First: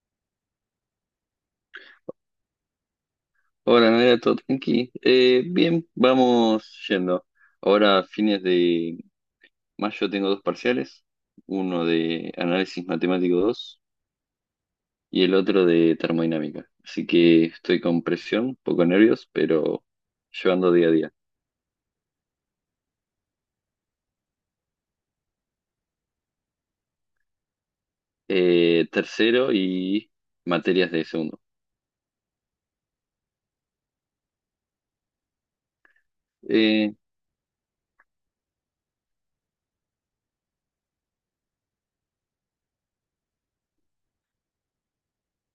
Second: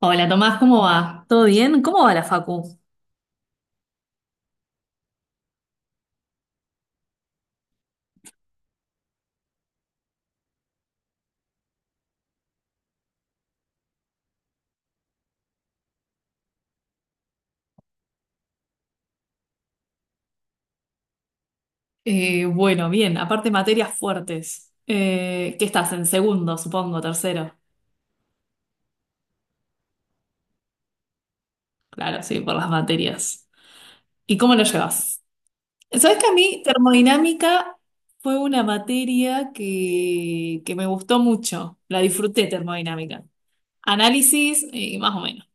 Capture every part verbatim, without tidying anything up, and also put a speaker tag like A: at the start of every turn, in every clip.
A: Hola Tomás, ¿cómo va? ¿Todo bien? ¿Cómo va la facu?
B: Hola, Nadia, todo tranqui. Eh, bien, vamos yendo. Ahora, a fines de mayo, tengo dos parciales: uno de análisis matemático dos y el otro de termodinámica. Así que estoy con presión, poco nervios, pero llevando día a día.
A: Eh, bueno, bien, aparte materias fuertes. Eh, ¿qué estás? En segundo, supongo, tercero.
B: Eh, tercero y materias de segundo.
A: Claro, sí, por las materias. ¿Y cómo lo llevas? Sabes que a mí
B: Eh,
A: termodinámica fue una materia que, que me gustó mucho. La disfruté termodinámica. Análisis, eh, más o menos.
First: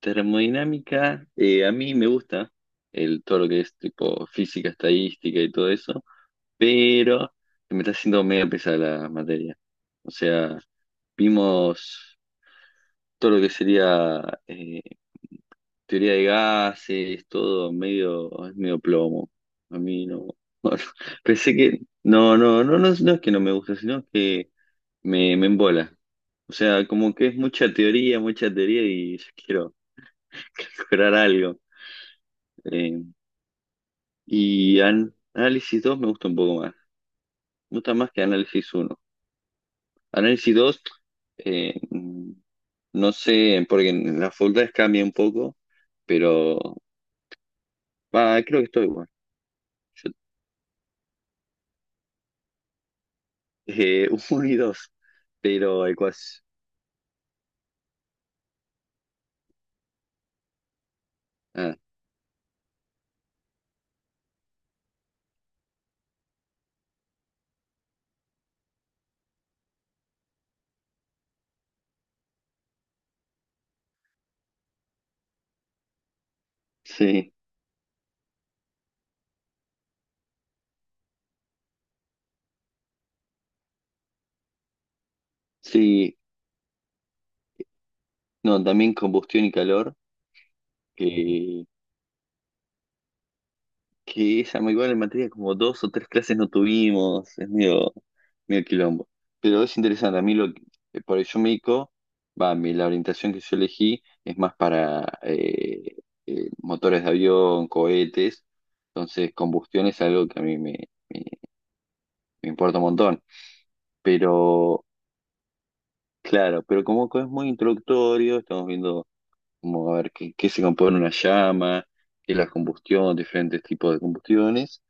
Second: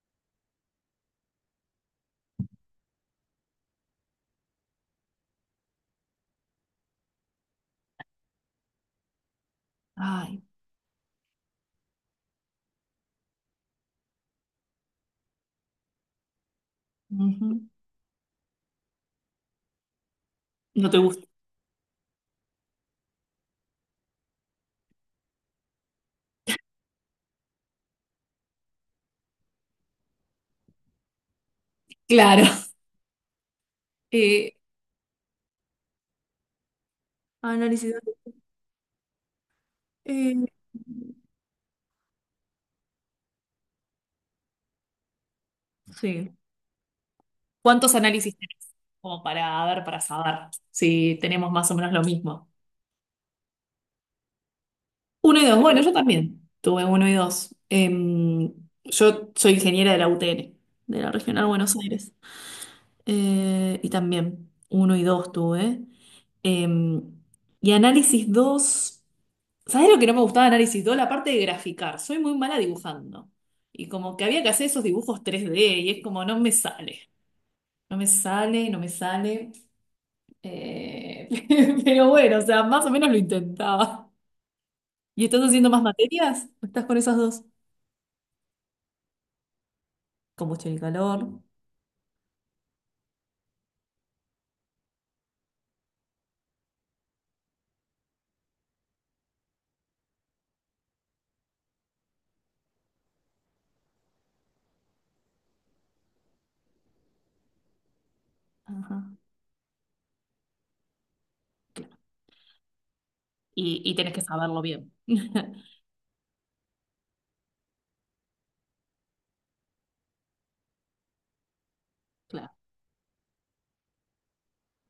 B: Termodinámica, eh, a mí me gusta el, todo lo que es tipo física, estadística y todo eso, pero me está haciendo medio pesada la materia. O
A: Ay,
B: sea, vimos todo lo que sería, eh, teoría de gases,
A: ujú.
B: todo medio, es medio plomo. A mí no. Bueno,
A: No te gusta.
B: pensé que. No, no, no, no, no es que no me gusta, sino que me, me embola. O sea, como que es mucha teoría, mucha teoría y yo quiero lograr algo.
A: Claro.
B: Eh,
A: Eh,
B: y an- Análisis dos me gusta un poco más. Me gusta
A: Análisis.
B: más que análisis uno.
A: eh,
B: Análisis dos, eh, no sé, porque en las facultades cambia un poco,
A: Sí.
B: pero
A: ¿Cuántos análisis
B: va,
A: tenés?
B: creo que estoy igual.
A: Como para, a ver, para
B: Yo,
A: saber si tenemos más o menos lo mismo.
B: eh, uno y dos,
A: Uno y dos. Bueno,
B: pero
A: yo también
B: ecuación.
A: tuve uno y dos. Em, yo soy ingeniera de la U T N, de la Regional Buenos
B: Ah,
A: Aires. Eh, y también uno y dos tuve. Em, y análisis dos. ¿Sabés lo que no me gustaba de análisis dos? La parte de graficar. Soy muy mala dibujando. Y como que había que hacer esos dibujos tres d y es como no me sale.
B: sí,
A: No me sale, no me sale. Eh, pero bueno, o sea, más o menos lo intentaba. ¿Y estás haciendo más
B: sí,
A: materias? ¿O estás con esas dos?
B: no, también combustión y calor,
A: Combustión y calor.
B: que que ella muy igual en materia, como dos o tres clases no tuvimos, es medio, medio quilombo. Pero es interesante, a mí lo que, eh, por eso me dedico, va, mi- la orientación que yo elegí es más para eh, eh, motores de avión, cohetes,
A: Ajá,
B: entonces combustión es algo que a mí me, me
A: claro.
B: me importa un montón.
A: Y, y tenés que saberlo
B: Pero,
A: bien.
B: claro, pero como que es muy introductorio, estamos viendo como a ver qué, qué se compone una llama, qué es la
A: Claro.
B: combustión, diferentes tipos de combustiones.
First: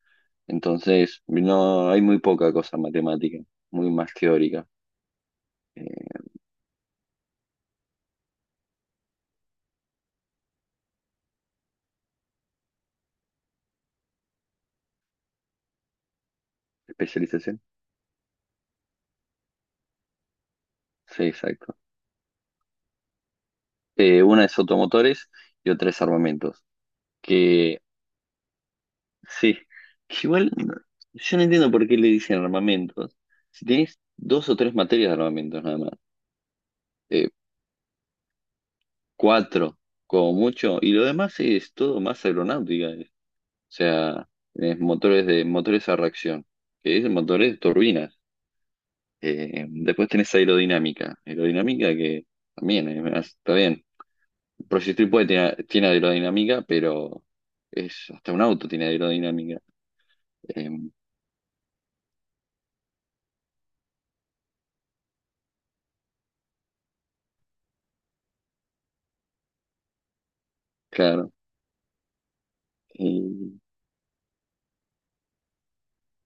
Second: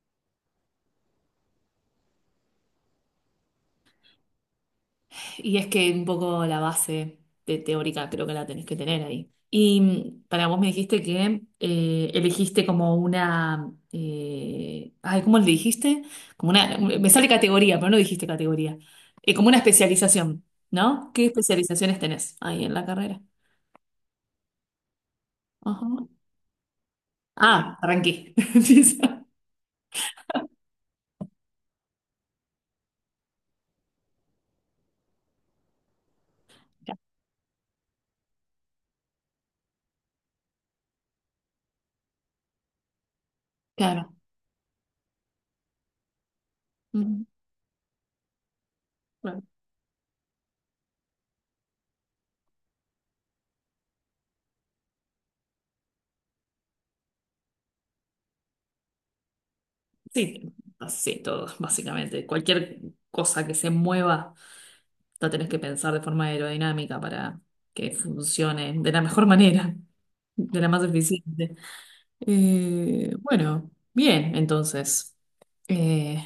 B: Entonces, no hay muy poca cosa matemática, muy más teórica.
A: Y es
B: Eh,
A: que un poco la base de teórica creo que la tenés que tener ahí. Y mm, para vos me dijiste que eh, elegiste como una... eh, ay, ¿cómo le dijiste? Como una... Me sale
B: Especialización.
A: categoría, pero no dijiste categoría. Eh, como una especialización, ¿no?
B: Sí,
A: ¿Qué
B: exacto.
A: especializaciones tenés ahí en la carrera?
B: Eh, una es automotores y
A: Ajá.
B: otra es armamentos.
A: Ah,
B: Que
A: arranqué. Empieza.
B: sí, que igual no- yo no entiendo por qué le dicen armamentos. Si tenés dos o tres materias de armamentos nada más, eh, cuatro como mucho, y lo demás es todo más aeronáutica. Eh. O
A: Claro.
B: sea, tenés motores de motores a reacción, que es
A: Ujú.
B: motores de turbinas.
A: Claro.
B: Eh, después tenés aerodinámica. Aerodinámica que también, eh, está bien. El Project puede tiene, tiene aerodinámica, pero es hasta un auto tiene aerodinámica.
A: Sí,
B: Eh,
A: sí, todo, básicamente. Cualquier cosa que se mueva, la tenés que pensar de forma aerodinámica para que funcione de la mejor manera, de la más
B: claro.
A: eficiente. Eh,
B: Y
A: bueno, bien, entonces. Eh,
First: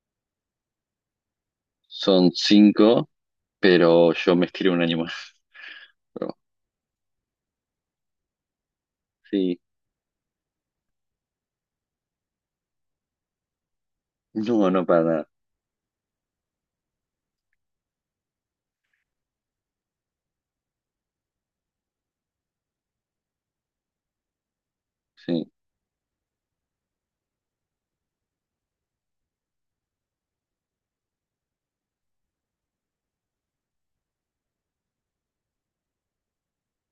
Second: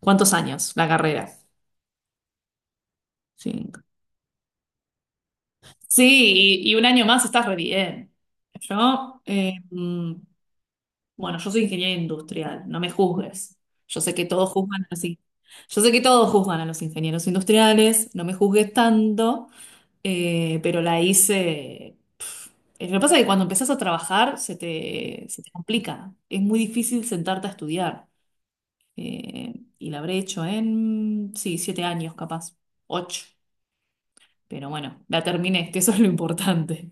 A: ¿Cuántos años la carrera?
B: son cinco,
A: Cinco.
B: pero yo me estiro un año más.
A: Sí,
B: Pero,
A: y, y un año más estás re bien. Yo, eh,
B: sí.
A: mm, Bueno, yo soy ingeniero industrial, no me juzgues. Yo sé que todos
B: No, no
A: juzgan
B: para
A: así.
B: nada.
A: Yo sé que todos juzgan a los ingenieros industriales, no me juzgues tanto, eh, pero la hice. Pf. Eh, Lo que pasa es que cuando empezás a trabajar se te, se te
B: Sí,
A: complica. Es muy difícil sentarte a estudiar. Eh, y la habré hecho en, sí, siete años capaz, ocho. Pero bueno, la terminé, que eso es lo importante.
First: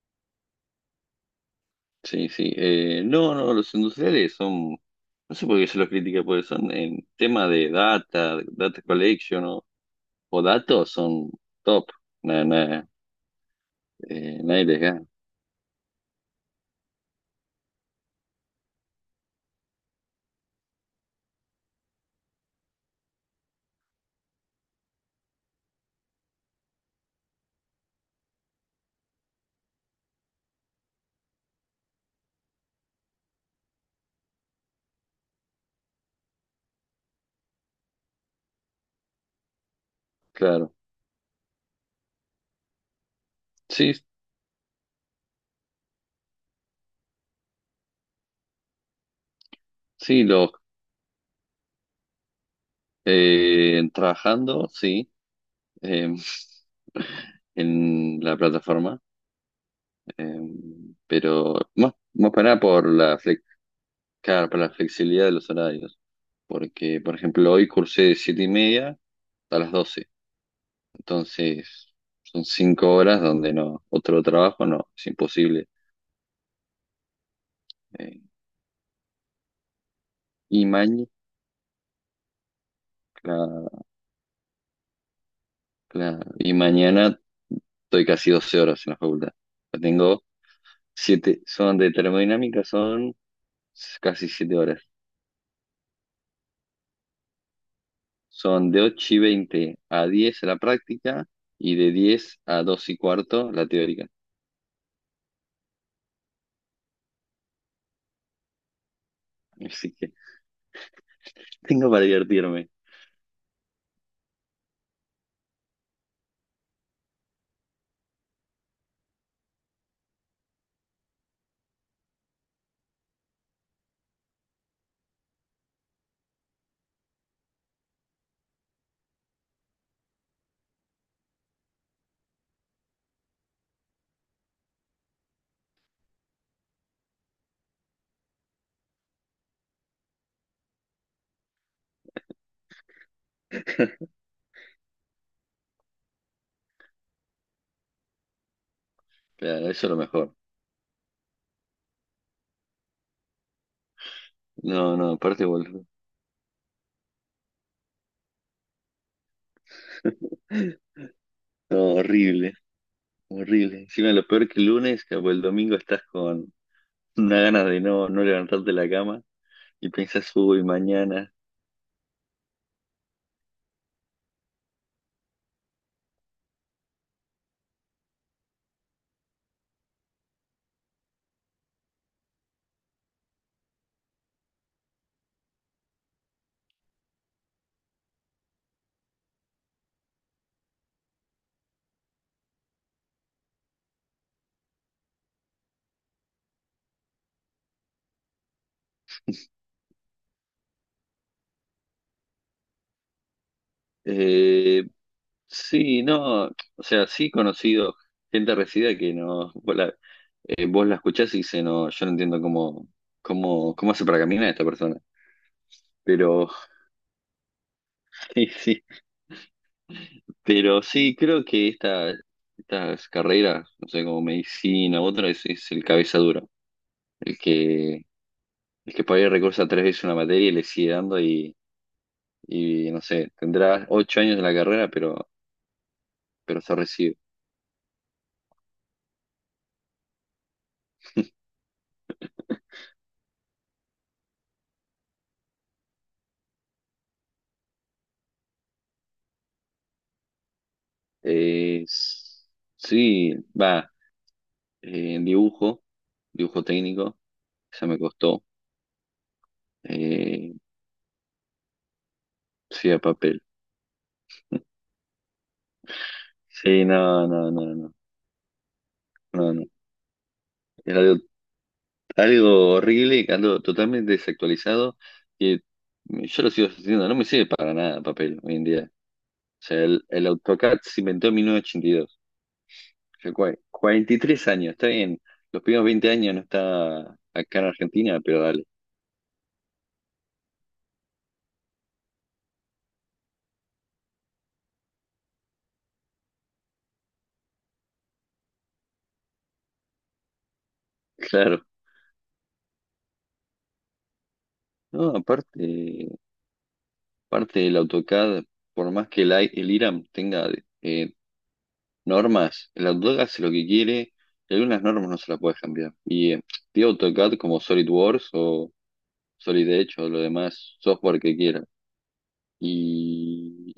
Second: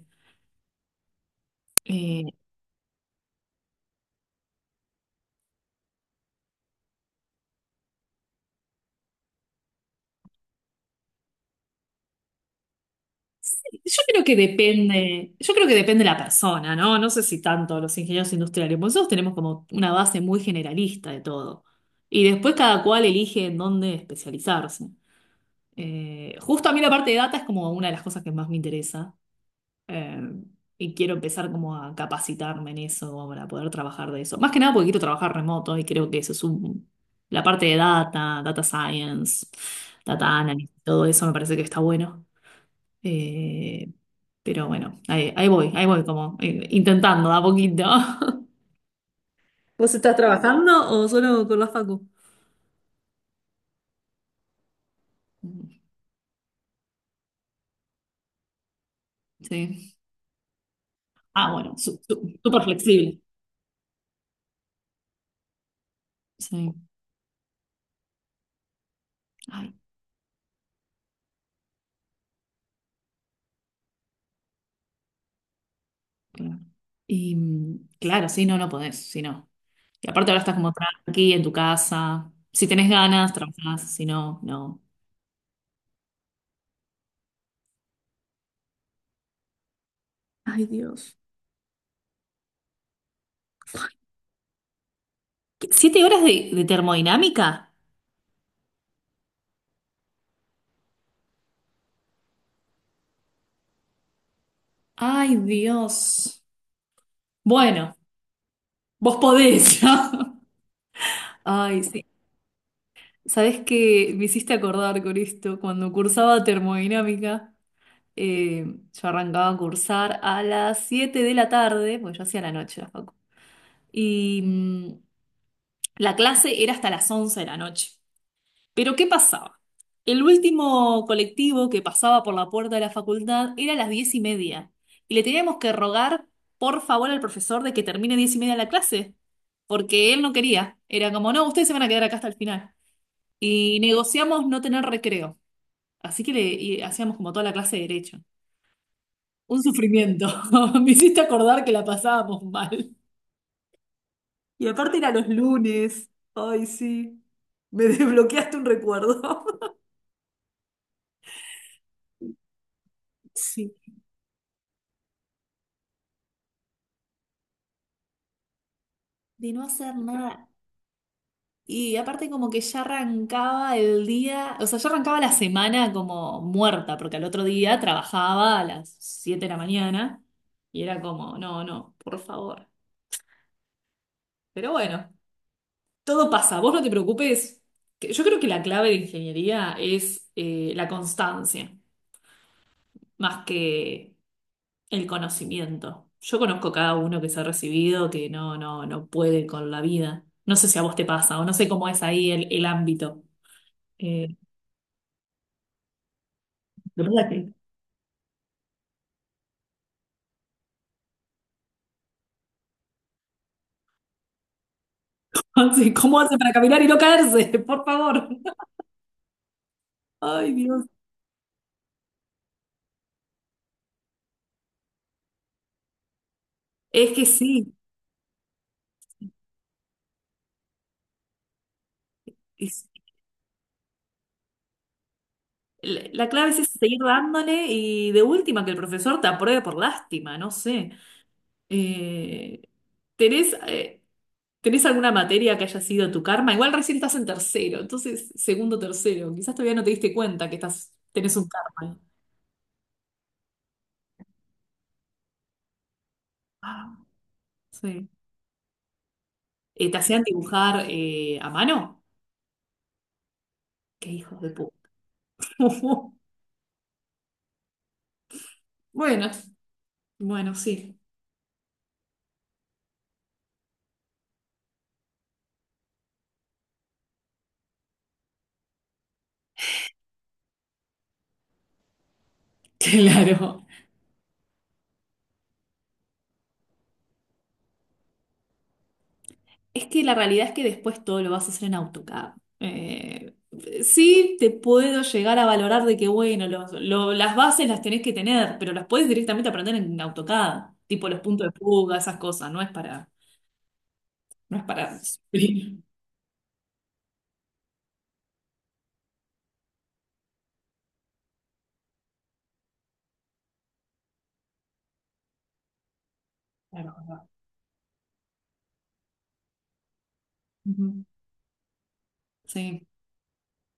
B: sí,
A: Eh,
B: sí. Eh, no, no, los industriales son. No sé por qué se los critica, porque son en tema de data, data collection o, o datos, son top. Nada,
A: Yo creo que
B: Eh, nadie les gana,
A: depende, yo creo que depende de la persona, ¿no? No sé si tanto los ingenieros industriales, porque nosotros tenemos como una base muy generalista de todo. Y después cada cual elige en dónde especializarse. Eh, justo a mí la parte de data es como una de las cosas que más me interesa. eh, y quiero empezar como a capacitarme en eso para poder trabajar de eso. Más que nada porque quiero trabajar remoto y creo que eso es un, la parte de data, data science, data analysis,
B: claro.
A: todo eso me parece que está bueno. Eh,
B: Sí,
A: pero bueno, ahí, ahí voy, ahí voy como eh, intentando de a poquito. ¿Vos estás
B: sí, los
A: trabajando o solo con la facu?
B: eh, trabajando, sí, eh, en la plataforma,
A: Sí.
B: eh,
A: Ah,
B: pero
A: bueno,
B: más,
A: su-
B: más
A: su-
B: para nada
A: súper
B: por la
A: flexible.
B: flex, claro, por la flexibilidad de los horarios,
A: Sí.
B: porque, por ejemplo, hoy cursé de siete y media a las
A: Ay,
B: doce, entonces son cinco horas donde no, otro trabajo no, es imposible.
A: claro. Y mm,
B: Eh,
A: claro, sí, no, no podés, si no. Y aparte ahora estás
B: y,
A: como
B: mañana
A: tranqui en tu casa. Si tenés ganas, trabajás, si no, no.
B: y mañana estoy casi doce horas en la facultad. Tengo
A: Ay, Dios.
B: Siete, son de termodinámica, son casi siete horas.
A: ¿Qué? ¿Siete horas de, de termodinámica?
B: Son de ocho y veinte a diez la práctica y de diez a dos y cuarto la teórica.
A: Ay, Dios. Bueno, vos podés.
B: Así que
A: ¿No? Ay,
B: tengo para
A: sí.
B: divertirme.
A: ¿Sabes que me hiciste acordar con esto? Cuando cursaba termodinámica, eh, yo arrancaba a cursar a las siete de la tarde, pues yo hacía la noche la facu. Y mm, la clase era hasta las once de la noche. Pero ¿qué pasaba? El último colectivo que pasaba por la puerta de la facultad era a las diez y media. Y le teníamos que rogar, por favor, al profesor de que termine diez y media la clase. Porque él no quería. Era como, no, ustedes se van a quedar acá hasta el final. Y negociamos no tener recreo. Así que le y hacíamos como toda la clase de derecho. Un
B: Claro, eso es lo
A: sufrimiento.
B: mejor.
A: Me hiciste acordar que la pasábamos mal. Y
B: No,
A: aparte era
B: no,
A: los
B: aparte, boludo.
A: lunes. Ay, sí. Me desbloqueaste un recuerdo.
B: No, horrible,
A: Sí.
B: horrible. Encima lo peor que el lunes, que el domingo estás con una ganas de no, no levantarte de la cama
A: De no
B: y
A: hacer
B: pensás,
A: nada.
B: uy, mañana.
A: Y aparte como que ya arrancaba el día, o sea, ya arrancaba la semana como muerta, porque al otro día trabajaba a las siete de la mañana y era como, no, no, por favor. Pero bueno. Todo pasa, vos no te preocupes. Que- yo creo que la clave de ingeniería es eh, la constancia, más que el conocimiento. Yo conozco cada uno que se ha recibido que no, no, no puede con la vida. No sé si a vos te pasa o no sé cómo es ahí el, el ámbito. Eh,
B: Eh, sí, no, o
A: lo
B: sea,
A: que pasa
B: sí
A: es
B: he
A: que-
B: conocido gente resida que no, vos la, eh, vos la escuchás y dice, no, yo no entiendo cómo, cómo, cómo hace para caminar esta persona.
A: sí, ¿cómo hace
B: Pero
A: para caminar y no caerse? Por favor.
B: sí, sí,
A: Ay,
B: pero
A: Dios.
B: sí, creo que esta, estas carreras, no sé, como medicina u otra, es, es el cabeza dura,
A: Es que
B: el
A: sí.
B: que, el que por ahí recorsa tres veces una materia y le sigue dando y,
A: Es-
B: y no sé, tendrá ocho años en la carrera, pero,
A: la la clave es
B: pero se
A: eso, seguir
B: recibe.
A: dándole y de última que el profesor te apruebe por lástima, no sé. Eh, ¿Tenés, eh, tenés alguna materia que haya sido tu karma? Igual recién estás en tercero, entonces segundo, tercero. Quizás todavía no te diste cuenta que estás, tenés un
B: Eh,
A: karma.
B: s- sí, va, eh, en dibujo, dibujo
A: Ah,
B: técnico, esa me
A: sí.
B: costó.
A: Eh, ¿te hacían
B: Eh,
A: dibujar eh, a mano?
B: sí, a papel.
A: Qué hijos de puta.
B: Sí, no, no, no, no,
A: Bueno,
B: no, no.
A: bueno, sí.
B: Era algo, algo horrible y algo totalmente desactualizado que yo lo sigo haciendo, no me sirve para nada papel hoy en día. O sea, el, el AutoCAD se inventó en mil novecientos ochenta y dos. Yo cua-
A: Claro.
B: cuarenta y tres años, está bien. Los primeros veinte años no está acá en Argentina, pero dale.
A: Es que la realidad es que después todo lo vas a hacer en AutoCAD. Eh, sí, te puedo llegar a valorar de que, bueno, los- lo- las bases las tenés que tener, pero las puedes directamente aprender en AutoCAD, tipo los puntos de
B: Claro.
A: fuga, esas cosas, no es para, no es para
B: No,
A: sufrir.
B: aparte. Parte del AutoCAD, por más que el, I- el I R A M tenga, eh, normas, el AutoCAD hace lo que quiere y algunas normas no se las puedes cambiar. Y eh, tiene
A: Claro, claro.
B: AutoCAD como SolidWorks o Solid Edge o lo demás
A: Ujú,
B: software que quiera.
A: sí,
B: Y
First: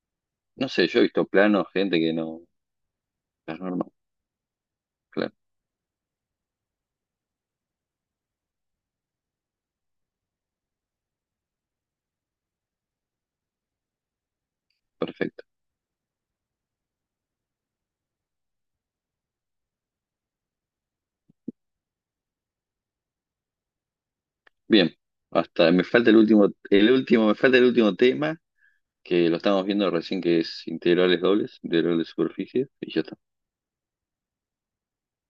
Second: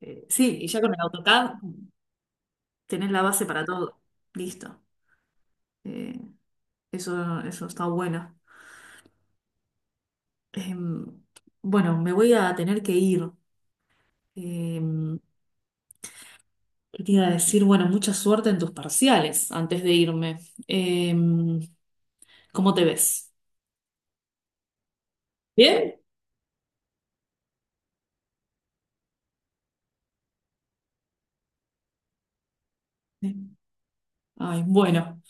A: Eh, sí, y
B: no
A: ya
B: sé,
A: con
B: yo
A: el
B: he visto
A: AutoCAD
B: planos, gente que no.
A: tenés la base
B: Las
A: para
B: normas,
A: todo. Listo.
B: claro,
A: Eh, eso, eso está bueno. Em, bueno, me voy a tener que ir. Em,
B: perfecto.
A: ¿Qué te iba a decir? Bueno, mucha suerte en tus parciales antes de irme. Em, ¿Cómo te ves?
B: Bien, hasta me
A: ¿Bien?
B: falta el último, el último, me falta el último tema, que lo estamos viendo recién, que es integrales dobles, integral de superficie, y ya está.
A: Sí. Ay, bueno.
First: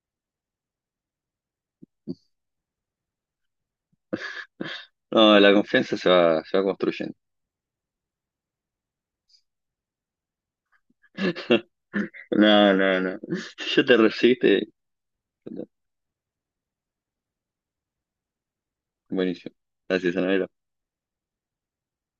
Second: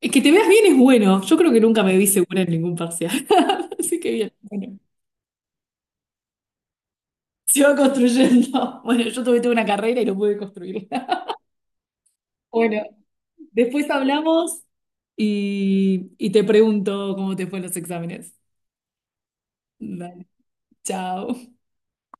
A: Es que te veas bien es bueno. Yo creo que nunca me vi segura en ningún parcial. Así que bien. Bueno,
B: No, la confianza se va, se va construyendo.
A: se va construyendo. Bueno, yo tuve, tuve una carrera y no pude construirla.
B: No,
A: Bueno,
B: no, no. Yo
A: después
B: te recibiste.
A: hablamos y, y te pregunto cómo te fue en los exámenes.
B: Buenísimo. Gracias,
A: Dale,
B: Anabel.
A: chao.